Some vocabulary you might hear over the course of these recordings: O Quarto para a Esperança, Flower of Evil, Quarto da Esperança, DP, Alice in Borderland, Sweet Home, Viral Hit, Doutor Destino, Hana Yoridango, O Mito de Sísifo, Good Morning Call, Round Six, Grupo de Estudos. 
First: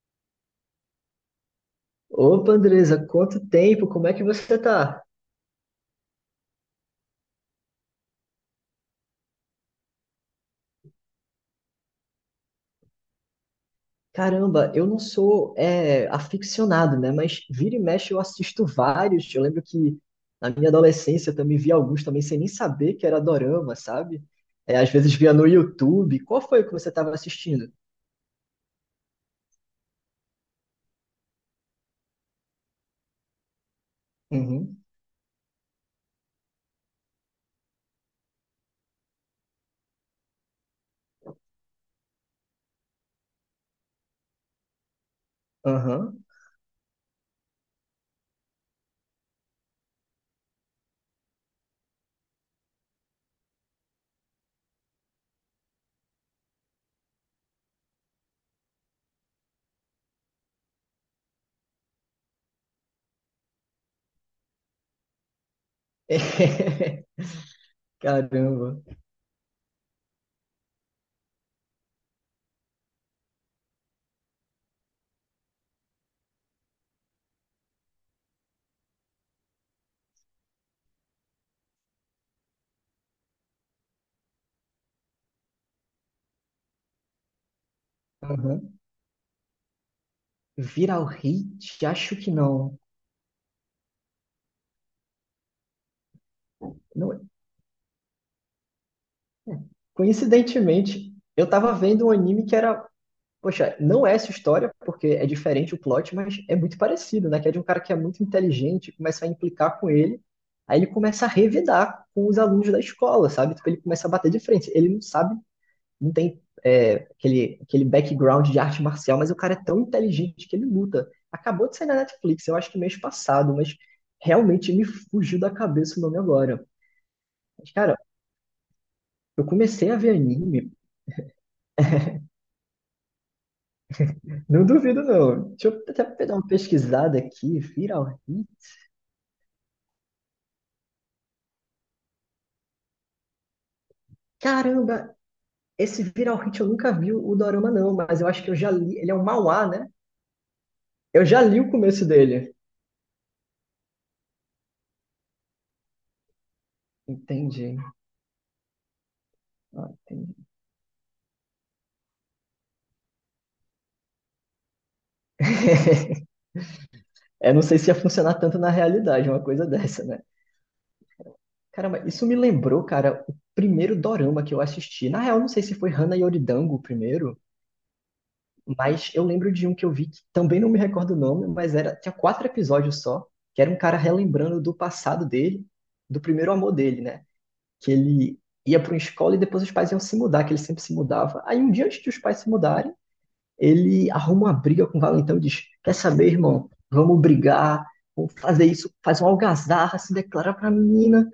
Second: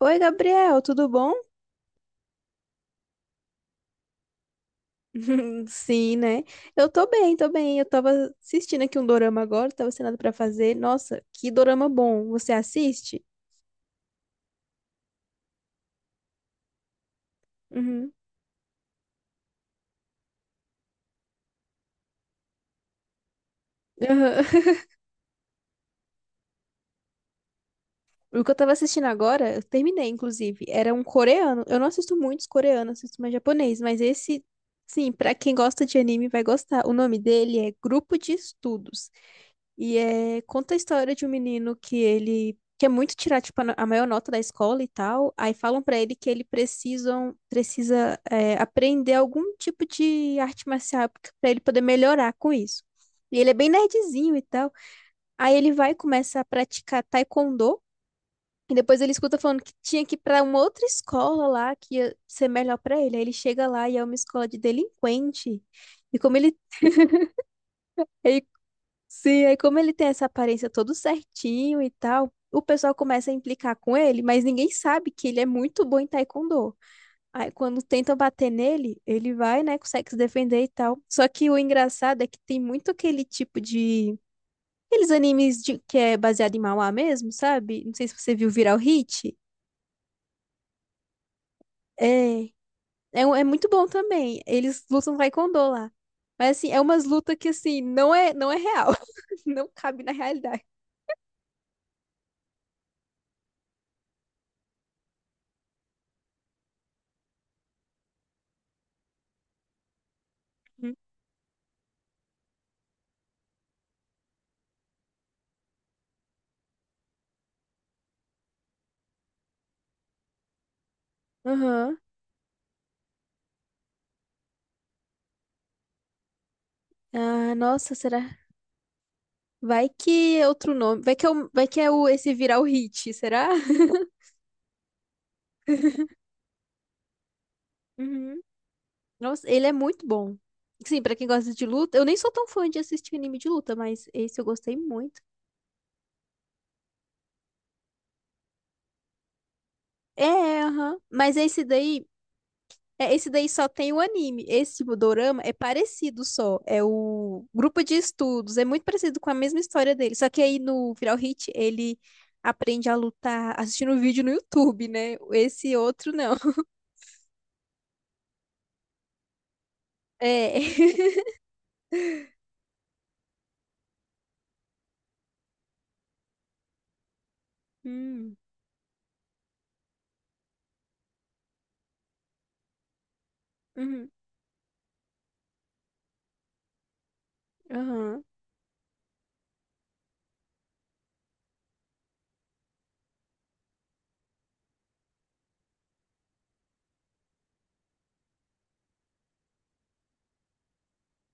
Oi, Gabriel, tudo bom? Opa, Andresa, quanto tempo? Como é que você tá? Sim, né? Eu tô bem. Eu tava assistindo aqui um dorama agora, tava sem nada pra fazer. Nossa, que dorama bom. Você assiste? Caramba, eu não sou aficionado, né? Mas vira e Uhum. mexe eu assisto vários. Eu lembro que na minha adolescência eu também vi alguns também sem nem saber que era dorama, sabe? Aham. É, às vezes via no YouTube. Qual foi que você estava assistindo? O que eu tava assistindo agora, eu terminei, inclusive. Era um coreano. Eu não assisto muitos coreanos, assisto mais japonês, mas esse, Uhum, sim, pra quem gosta de anime vai gostar. O nome dele é Grupo de Estudos. E é, conta a história de um menino que ele quer muito tirar tipo, a no- a maior nota da escola e tal. Aí falam pra ele aham. que precisa é, aprender algum tipo de arte marcial pra ele poder melhorar com isso. E ele é bem nerdzinho e tal. Aí ele vai e começa a praticar taekwondo. E depois ele escuta falando que tinha que ir pra uma outra escola lá que ia ser melhor pra ele. Aí ele chega lá e é uma escola de delinquente. E como ele, ele Caramba. Sim, aí como ele tem essa aparência todo certinho e tal, o pessoal começa a implicar com ele, mas ninguém sabe que ele é muito bom em taekwondo. Aí quando tentam bater nele, ele vai, né, consegue se defender e tal. Só que o engraçado é que tem muito aquele tipo de... Aqueles animes de... que é baseado em manhwa mesmo, sabe? Não sei se você viu Aham. Viral Hit. Viral Hit? Acho que É, não. É muito bom também. Eles lutam taekwondo lá. Mas assim, é umas Não, lutas que assim, não é real. é. Não cabe na realidade. Coincidentemente, eu tava vendo um anime que era. Poxa, não é essa história, porque é diferente o plot, mas é muito parecido, né? Que é de um cara que é muito inteligente, começa a implicar com ele, aí ele começa a revidar com os alunos da escola, sabe? Tipo, ele começa a bater de frente. Ele não sabe, não tem aquele background de arte marcial, mas o cara é tão inteligente que ele luta. Acabou de sair na Aham. Netflix, eu acho que mês passado, mas realmente me fugiu da cabeça o nome agora. Ah, Mas, nossa, cara, será? eu Vai comecei a ver que é anime, outro nome. Vai que é, o, vai que é o, esse virar o hit, será? não duvido não. Deixa eu até dar uma pesquisada aqui, Viral Uhum. Hit. Nossa, ele é muito bom. Sim, pra quem gosta de luta, eu nem sou tão fã de assistir anime de luta, mas esse eu gostei Caramba, muito. esse Viral Hit eu nunca vi o Dorama, não, mas eu acho que eu já li. Ele é um manhwa, né? É, aham. Eu Mas já li esse o começo daí, dele. é, esse daí só tem o anime. Esse tipo dorama é parecido só. É o Entendi. grupo de estudos, é muito parecido com a mesma Ah, história dele. Só entendi. que aí no Viral Hit ele aprende a lutar assistindo vídeo no YouTube, né? Esse outro não. É, não sei se ia funcionar tanto na realidade, uma coisa dessa, né? É. Caramba, isso me lembrou, cara, o primeiro dorama que eu assisti. Na real, não sei se foi Hana Yoridango o primeiro, Hum, mas eu lembro de um que eu vi que também não me recordo o nome, mas era, tinha 4 episódios só, que era um cara uhum, relembrando do passado dele, do primeiro amor dele, né? Que aham, ele ia para uma escola e depois os pais iam se mudar, que ele sempre se mudava. Aí um dia antes de os pais se mudarem, ele arruma uma briga com o Valentão e diz: "Quer saber, irmão? Vamos brigar, vamos fazer isso", faz uma algazarra, se declara pra menina.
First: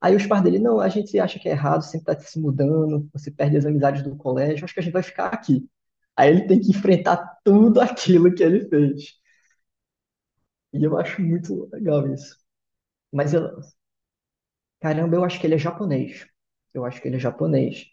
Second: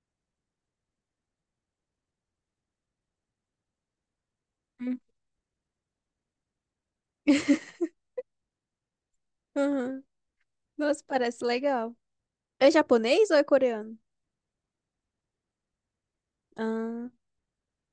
Aí os pais dele: "Não, a gente acha que é errado, sempre tá se mudando, você perde as amizades do colégio, acho que a gente hum, vai ficar aqui." Aí ele tem que enfrentar tudo aquilo que ele fez. aham. E eu Nossa, acho parece muito legal. legal isso. É japonês Mas ou eu, é coreano? caramba, eu acho que ele é japonês. Eu acho que Ah, ele é japonês.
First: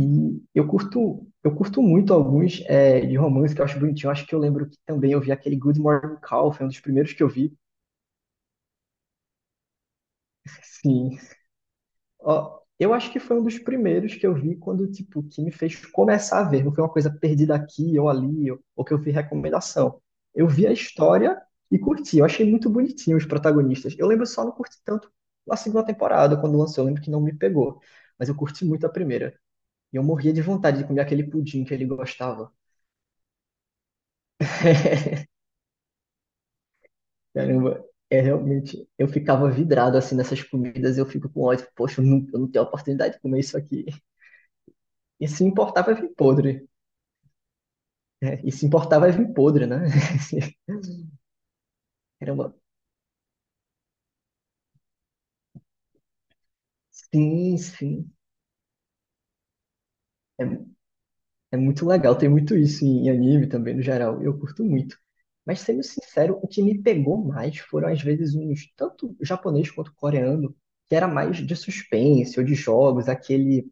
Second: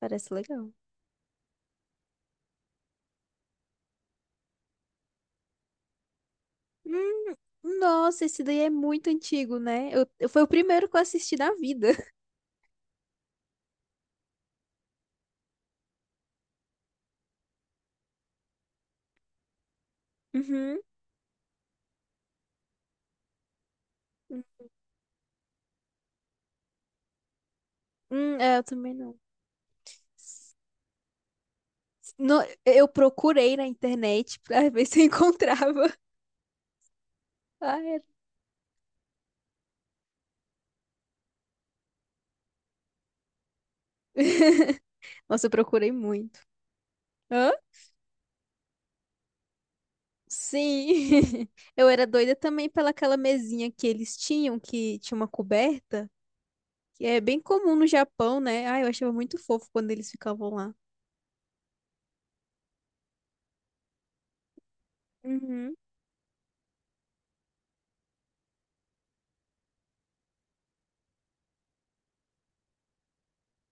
parece eu legal. curto, eu curto muito alguns de romance que eu acho bonitinho. Eu acho que eu lembro que também eu vi aquele Good Morning Call, foi um dos primeiros que eu Hum, vi. nossa, esse daí é muito antigo, né? Foi o primeiro que eu Sim. assisti na vida. Ó, eu acho que foi um dos primeiros que eu vi quando, tipo, que me fez começar a ver. Não foi uma coisa perdida aqui ou ali, ou que eu vi recomendação. Eu vi a Uhum. história e curti. Eu achei muito bonitinho os protagonistas. Eu lembro só não curti tanto a segunda temporada, quando lançou. Eu lembro que não me pegou. Mas eu É, eu curti muito a também não. primeira. E eu morria de S- vontade de comer aquele pudim que ele gostava. eu procurei na internet pra ver se eu encontrava. Ah, Caramba, era. é realmente. Eu ficava vidrado assim nessas comidas, eu fico com ódio. Poxa, eu não tenho oportunidade de comer isso aqui. E se Nossa, eu importar, procurei vai vir muito. podre. Hã? Né? E se importar, vai vir podre, né? Sim. Eu era doida Caramba, também pela aquela mesinha que eles tinham, que tinha uma coberta. Que é bem sim, comum no sim. Japão, né? Ah, eu achava muito fofo quando eles É, ficavam lá. é muito legal, tem muito isso em anime também, no geral. Eu curto muito. Mas Uhum. sendo sincero, o que me pegou mais foram às vezes uns, tanto japonês quanto coreano, que era mais de suspense ou de jogos, aquele.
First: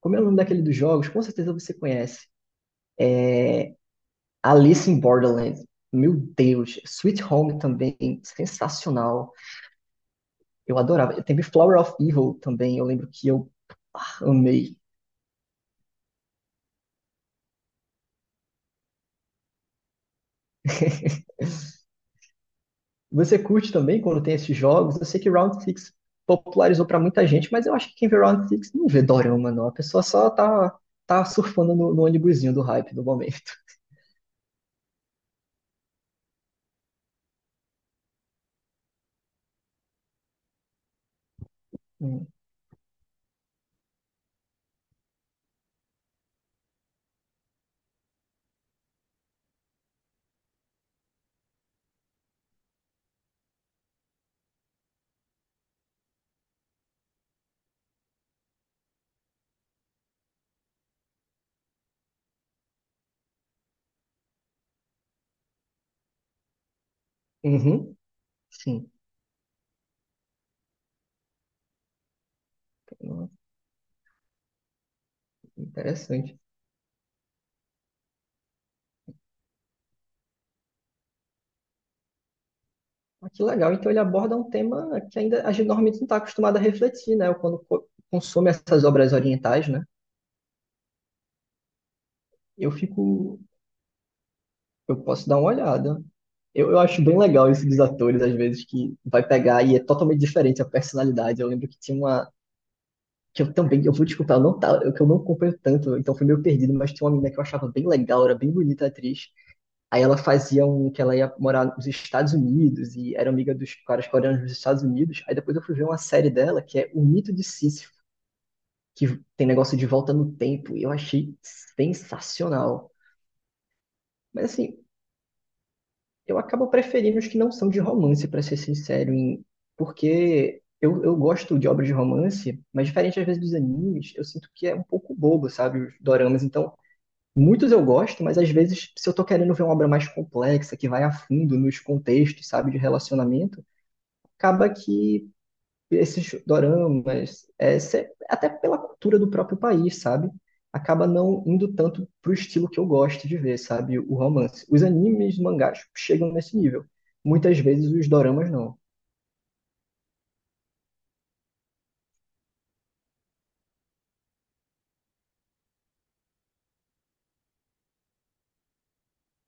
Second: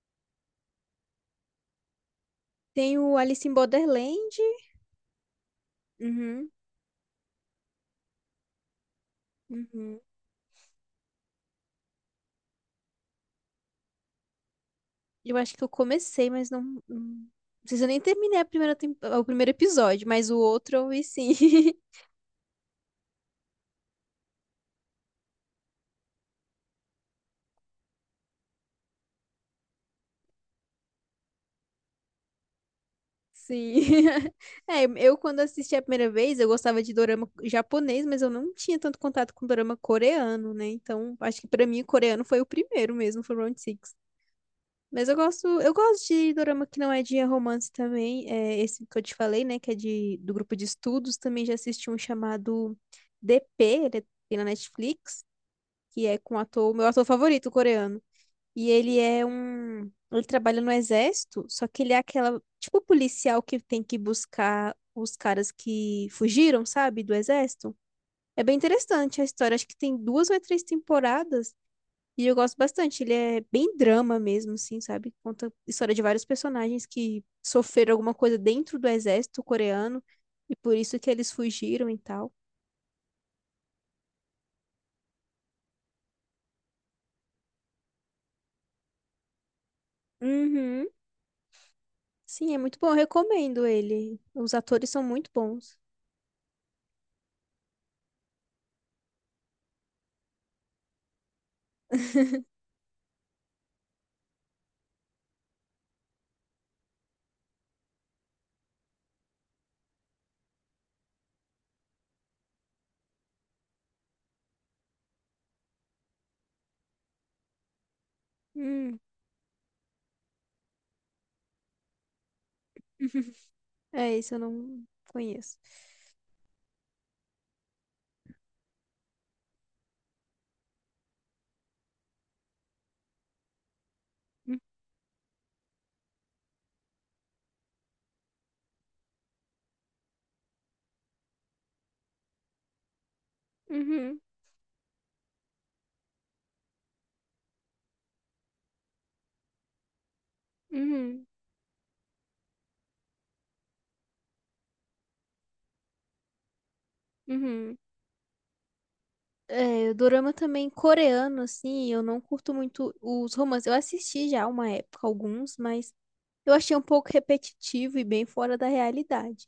Como é o nome daquele dos jogos? Com certeza você conhece. Tem o Alice in Borderland. Alice in Borderland. Meu Uhum, Deus. Sweet Home também, sensacional. uhum. Eu adorava. Teve Flower of Evil também, eu lembro que eu amei. Eu acho que eu comecei, mas não. Não, não sei se eu nem terminei a o primeiro episódio, mas o outro eu vi sim. Você curte também quando tem esses jogos? Eu sei que Round Six popularizou pra muita gente, mas eu acho que quem vê Round Six não vê Dorama, não. A pessoa só tá surfando no ônibusinho do hype do momento. Sim. É, eu quando assisti a primeira vez, eu gostava de dorama japonês, mas eu não tinha tanto contato com dorama coreano, né? Então, acho que pra mim o coreano Hum. foi o primeiro mesmo, foi o Round Six. Mas eu gosto de dorama que não é de romance também. É esse que eu te falei, né? Que é de, do grupo de estudos. Também já assisti um chamado DP, ele tem na Netflix, que é com o ator, meu ator favorito, coreano. E ele é um. Ele trabalha no exército, só que ele é aquela, tipo, policial que tem que buscar os caras que fugiram, sabe, do exército. Uhum. É bem Sim. interessante a história. Acho que tem duas ou três temporadas. E eu gosto bastante. Ele Nossa, é bem drama mesmo, assim, sabe? Conta história de vários interessante. personagens que sofreram alguma coisa dentro do exército coreano e por isso que eles fugiram e tal. Ah, que legal. Então ele aborda um tema que ainda a gente normalmente não está acostumado a refletir, né? Quando consome essas obras orientais, né? Uhum. Sim, é Eu muito bom. Eu fico, recomendo ele. Os atores eu são posso muito dar uma bons. olhada. Eu acho bem legal isso dos atores, às vezes, que vai pegar e é totalmente diferente a personalidade. Eu lembro que tinha uma. Que eu também, eu vou desculpar, eu não tá, eu, que eu não acompanho tanto, então fui meio perdido, mas tinha uma menina que eu achava bem legal, era bem bonita a atriz. Aí ela fazia um que ela ia morar nos Estados Unidos e era amiga dos caras coreanos nos Estados Unidos. Aí depois eu fui ver uma série dela que é O Mito de Sísifo, Hum. que tem negócio de volta no tempo, e eu achei sensacional. É, isso eu Mas assim, não conheço. eu acabo preferindo os que não são de romance, pra ser sincero, porque eu gosto de obras de romance, mas diferente às vezes dos animes, eu sinto que é um pouco bobo, sabe, os doramas. Então, muitos eu gosto, mas às vezes, se eu tô querendo ver uma obra mais complexa, que vai a fundo nos contextos, sabe, de relacionamento, Uhum, acaba que esses doramas, até pela cultura do próprio país, sabe? Acaba uhum, não indo tanto pro estilo que eu gosto de ver, sabe? O romance. Os animes, mangás chegam nesse nível. Muitas uhum. vezes os doramas não. É, o dorama também coreano, assim, eu não curto muito os romances. Eu assisti já uma época alguns, mas eu achei um pouco repetitivo e bem fora da realidade.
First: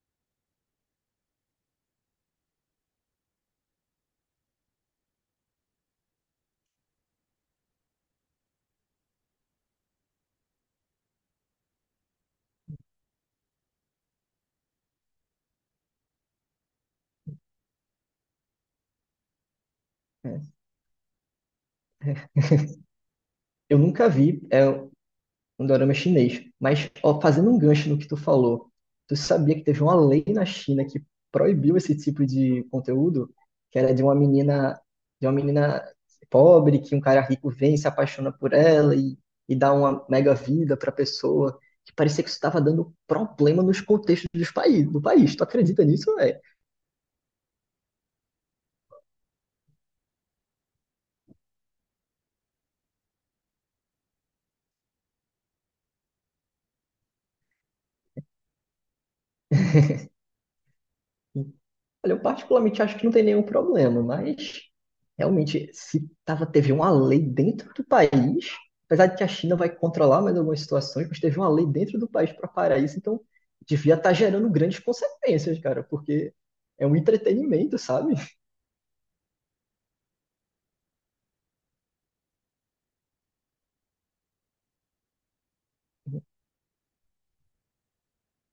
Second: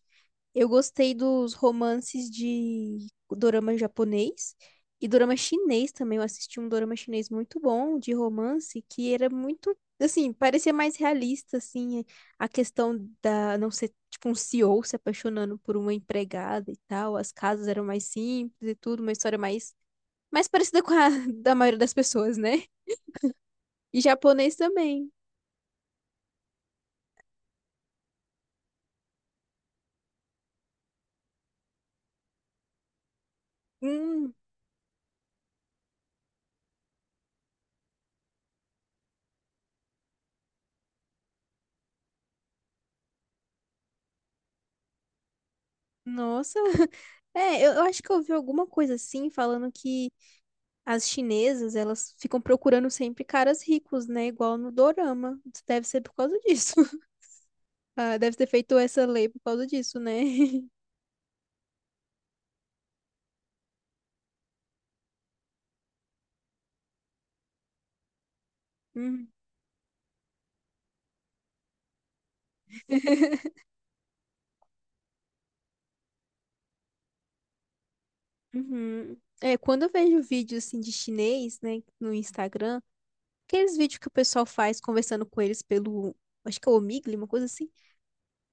Eu gostei dos romances de dorama japonês e dorama chinês também. Eu assisti um dorama chinês muito bom de romance que era muito, assim, parecia mais realista, assim, a questão da não ser tipo um CEO se apaixonando por uma empregada e tal. As casas eram mais simples e tudo, uma história mais Né? mais parecida com a da maioria das pessoas, né? Eu E nunca vi, japonês um também. dorama chinês. Mas, ó, fazendo um gancho no que tu falou, tu sabia que teve uma lei na China que proibiu esse tipo de conteúdo, que era de uma Hum. menina, de uma menina pobre, que um cara rico vem e se apaixona por ela e dá uma mega vida pra pessoa, que parecia que isso estava dando problema nos contextos dos do país. Tu acredita nisso, velho? Nossa, eu acho que eu ouvi alguma coisa assim, falando que as chinesas, elas ficam procurando sempre caras ricos, né? Igual no dorama. Isso deve ser por causa disso. Ah, deve ter feito essa lei por causa disso, né? Olha, eu particularmente acho que não tem nenhum problema, mas realmente, se tava, teve uma lei dentro do país, apesar de que Uhum. a China vai controlar mais algumas situações, mas teve uma lei dentro do país para parar isso, então devia estar gerando grandes consequências, cara, porque é um entretenimento, sabe? Uhum. É, quando eu vejo vídeos assim de chinês, né, no Instagram, aqueles vídeos que o pessoal faz conversando com eles pelo, acho que é o Omegle, uma coisa assim.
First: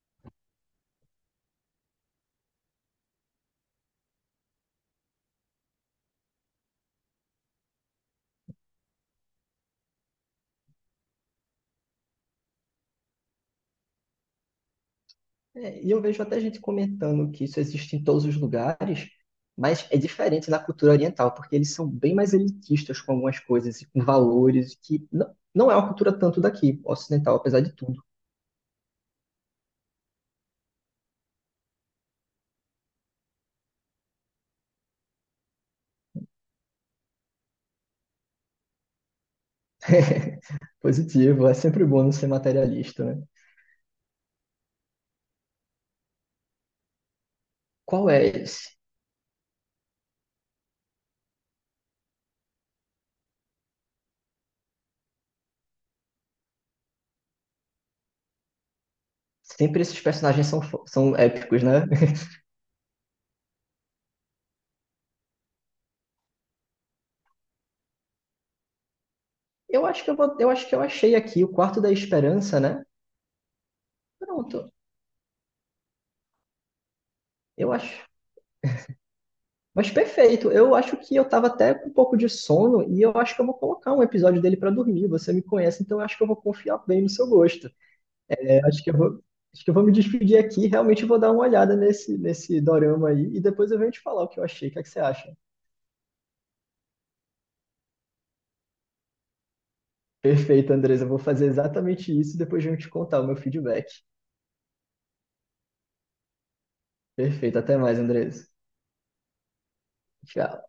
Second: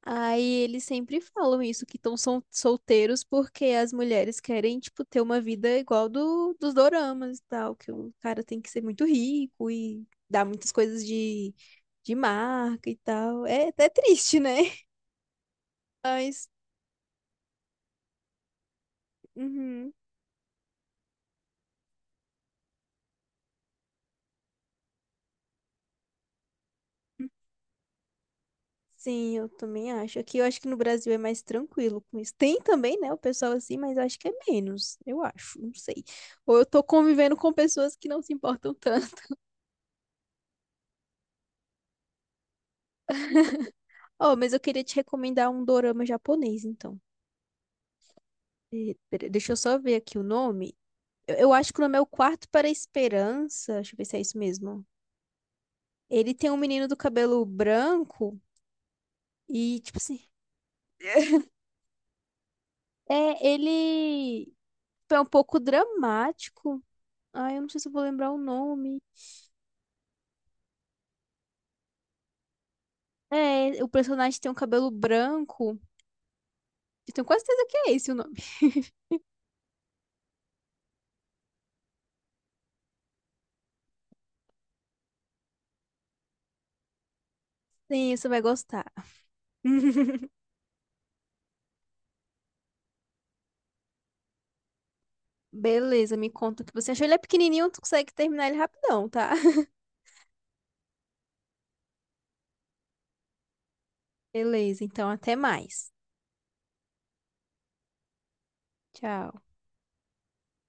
Aí eles sempre falam isso, que estão solteiros porque as mulheres querem, tipo, ter uma vida igual do, dos doramas e tal, que o cara tem que ser muito rico e dar muitas coisas de marca e tal. É até triste, né? É, e eu vejo até Mas, gente comentando que isso existe em todos os lugares, mas uhum. é diferente na cultura oriental, porque eles são bem mais elitistas com algumas coisas e com valores que não é uma cultura tanto daqui, ocidental, apesar de tudo. Sim, eu também acho. Aqui eu acho que no Brasil é mais tranquilo com isso. Tem também, né, o pessoal assim, mas eu acho que é menos, eu acho, não sei. Ou eu tô convivendo com pessoas que não se importam tanto. Positivo, é sempre bom não ser materialista, né? Oh, mas eu queria te recomendar um dorama japonês, então. Qual é esse? E, deixa eu só ver aqui o nome. Eu acho que o nome é O Quarto para a Esperança. Deixa eu ver se é isso mesmo. Ele tem um menino do cabelo branco e, Sempre tipo esses assim, personagens são épicos, né? é, ele é um pouco dramático. Ai, eu não sei se eu vou lembrar o nome. Eu acho que eu achei aqui o Quarto da Esperança, né? É, o personagem tem um Pronto, cabelo branco. Eu tenho quase certeza eu que é acho. esse o nome. Mas perfeito, eu acho que eu tava até com um pouco de sono e eu acho que eu vou colocar um episódio dele pra dormir. Você me conhece, então eu acho que eu vou confiar bem no seu gosto. Sim, você vai É, acho gostar. que eu vou, acho que eu vou me despedir aqui, realmente vou dar uma olhada nesse dorama aí e depois eu venho te falar o que eu achei. O que é que você acha? Beleza, me conta o que você achou. Ele é pequenininho, tu consegue terminar ele rapidão, tá? Perfeito, Andresa. Eu vou fazer exatamente isso e depois de eu te contar o meu feedback. Beleza, então até mais. Perfeito. Até mais, Andresa. Tchau. Tchau.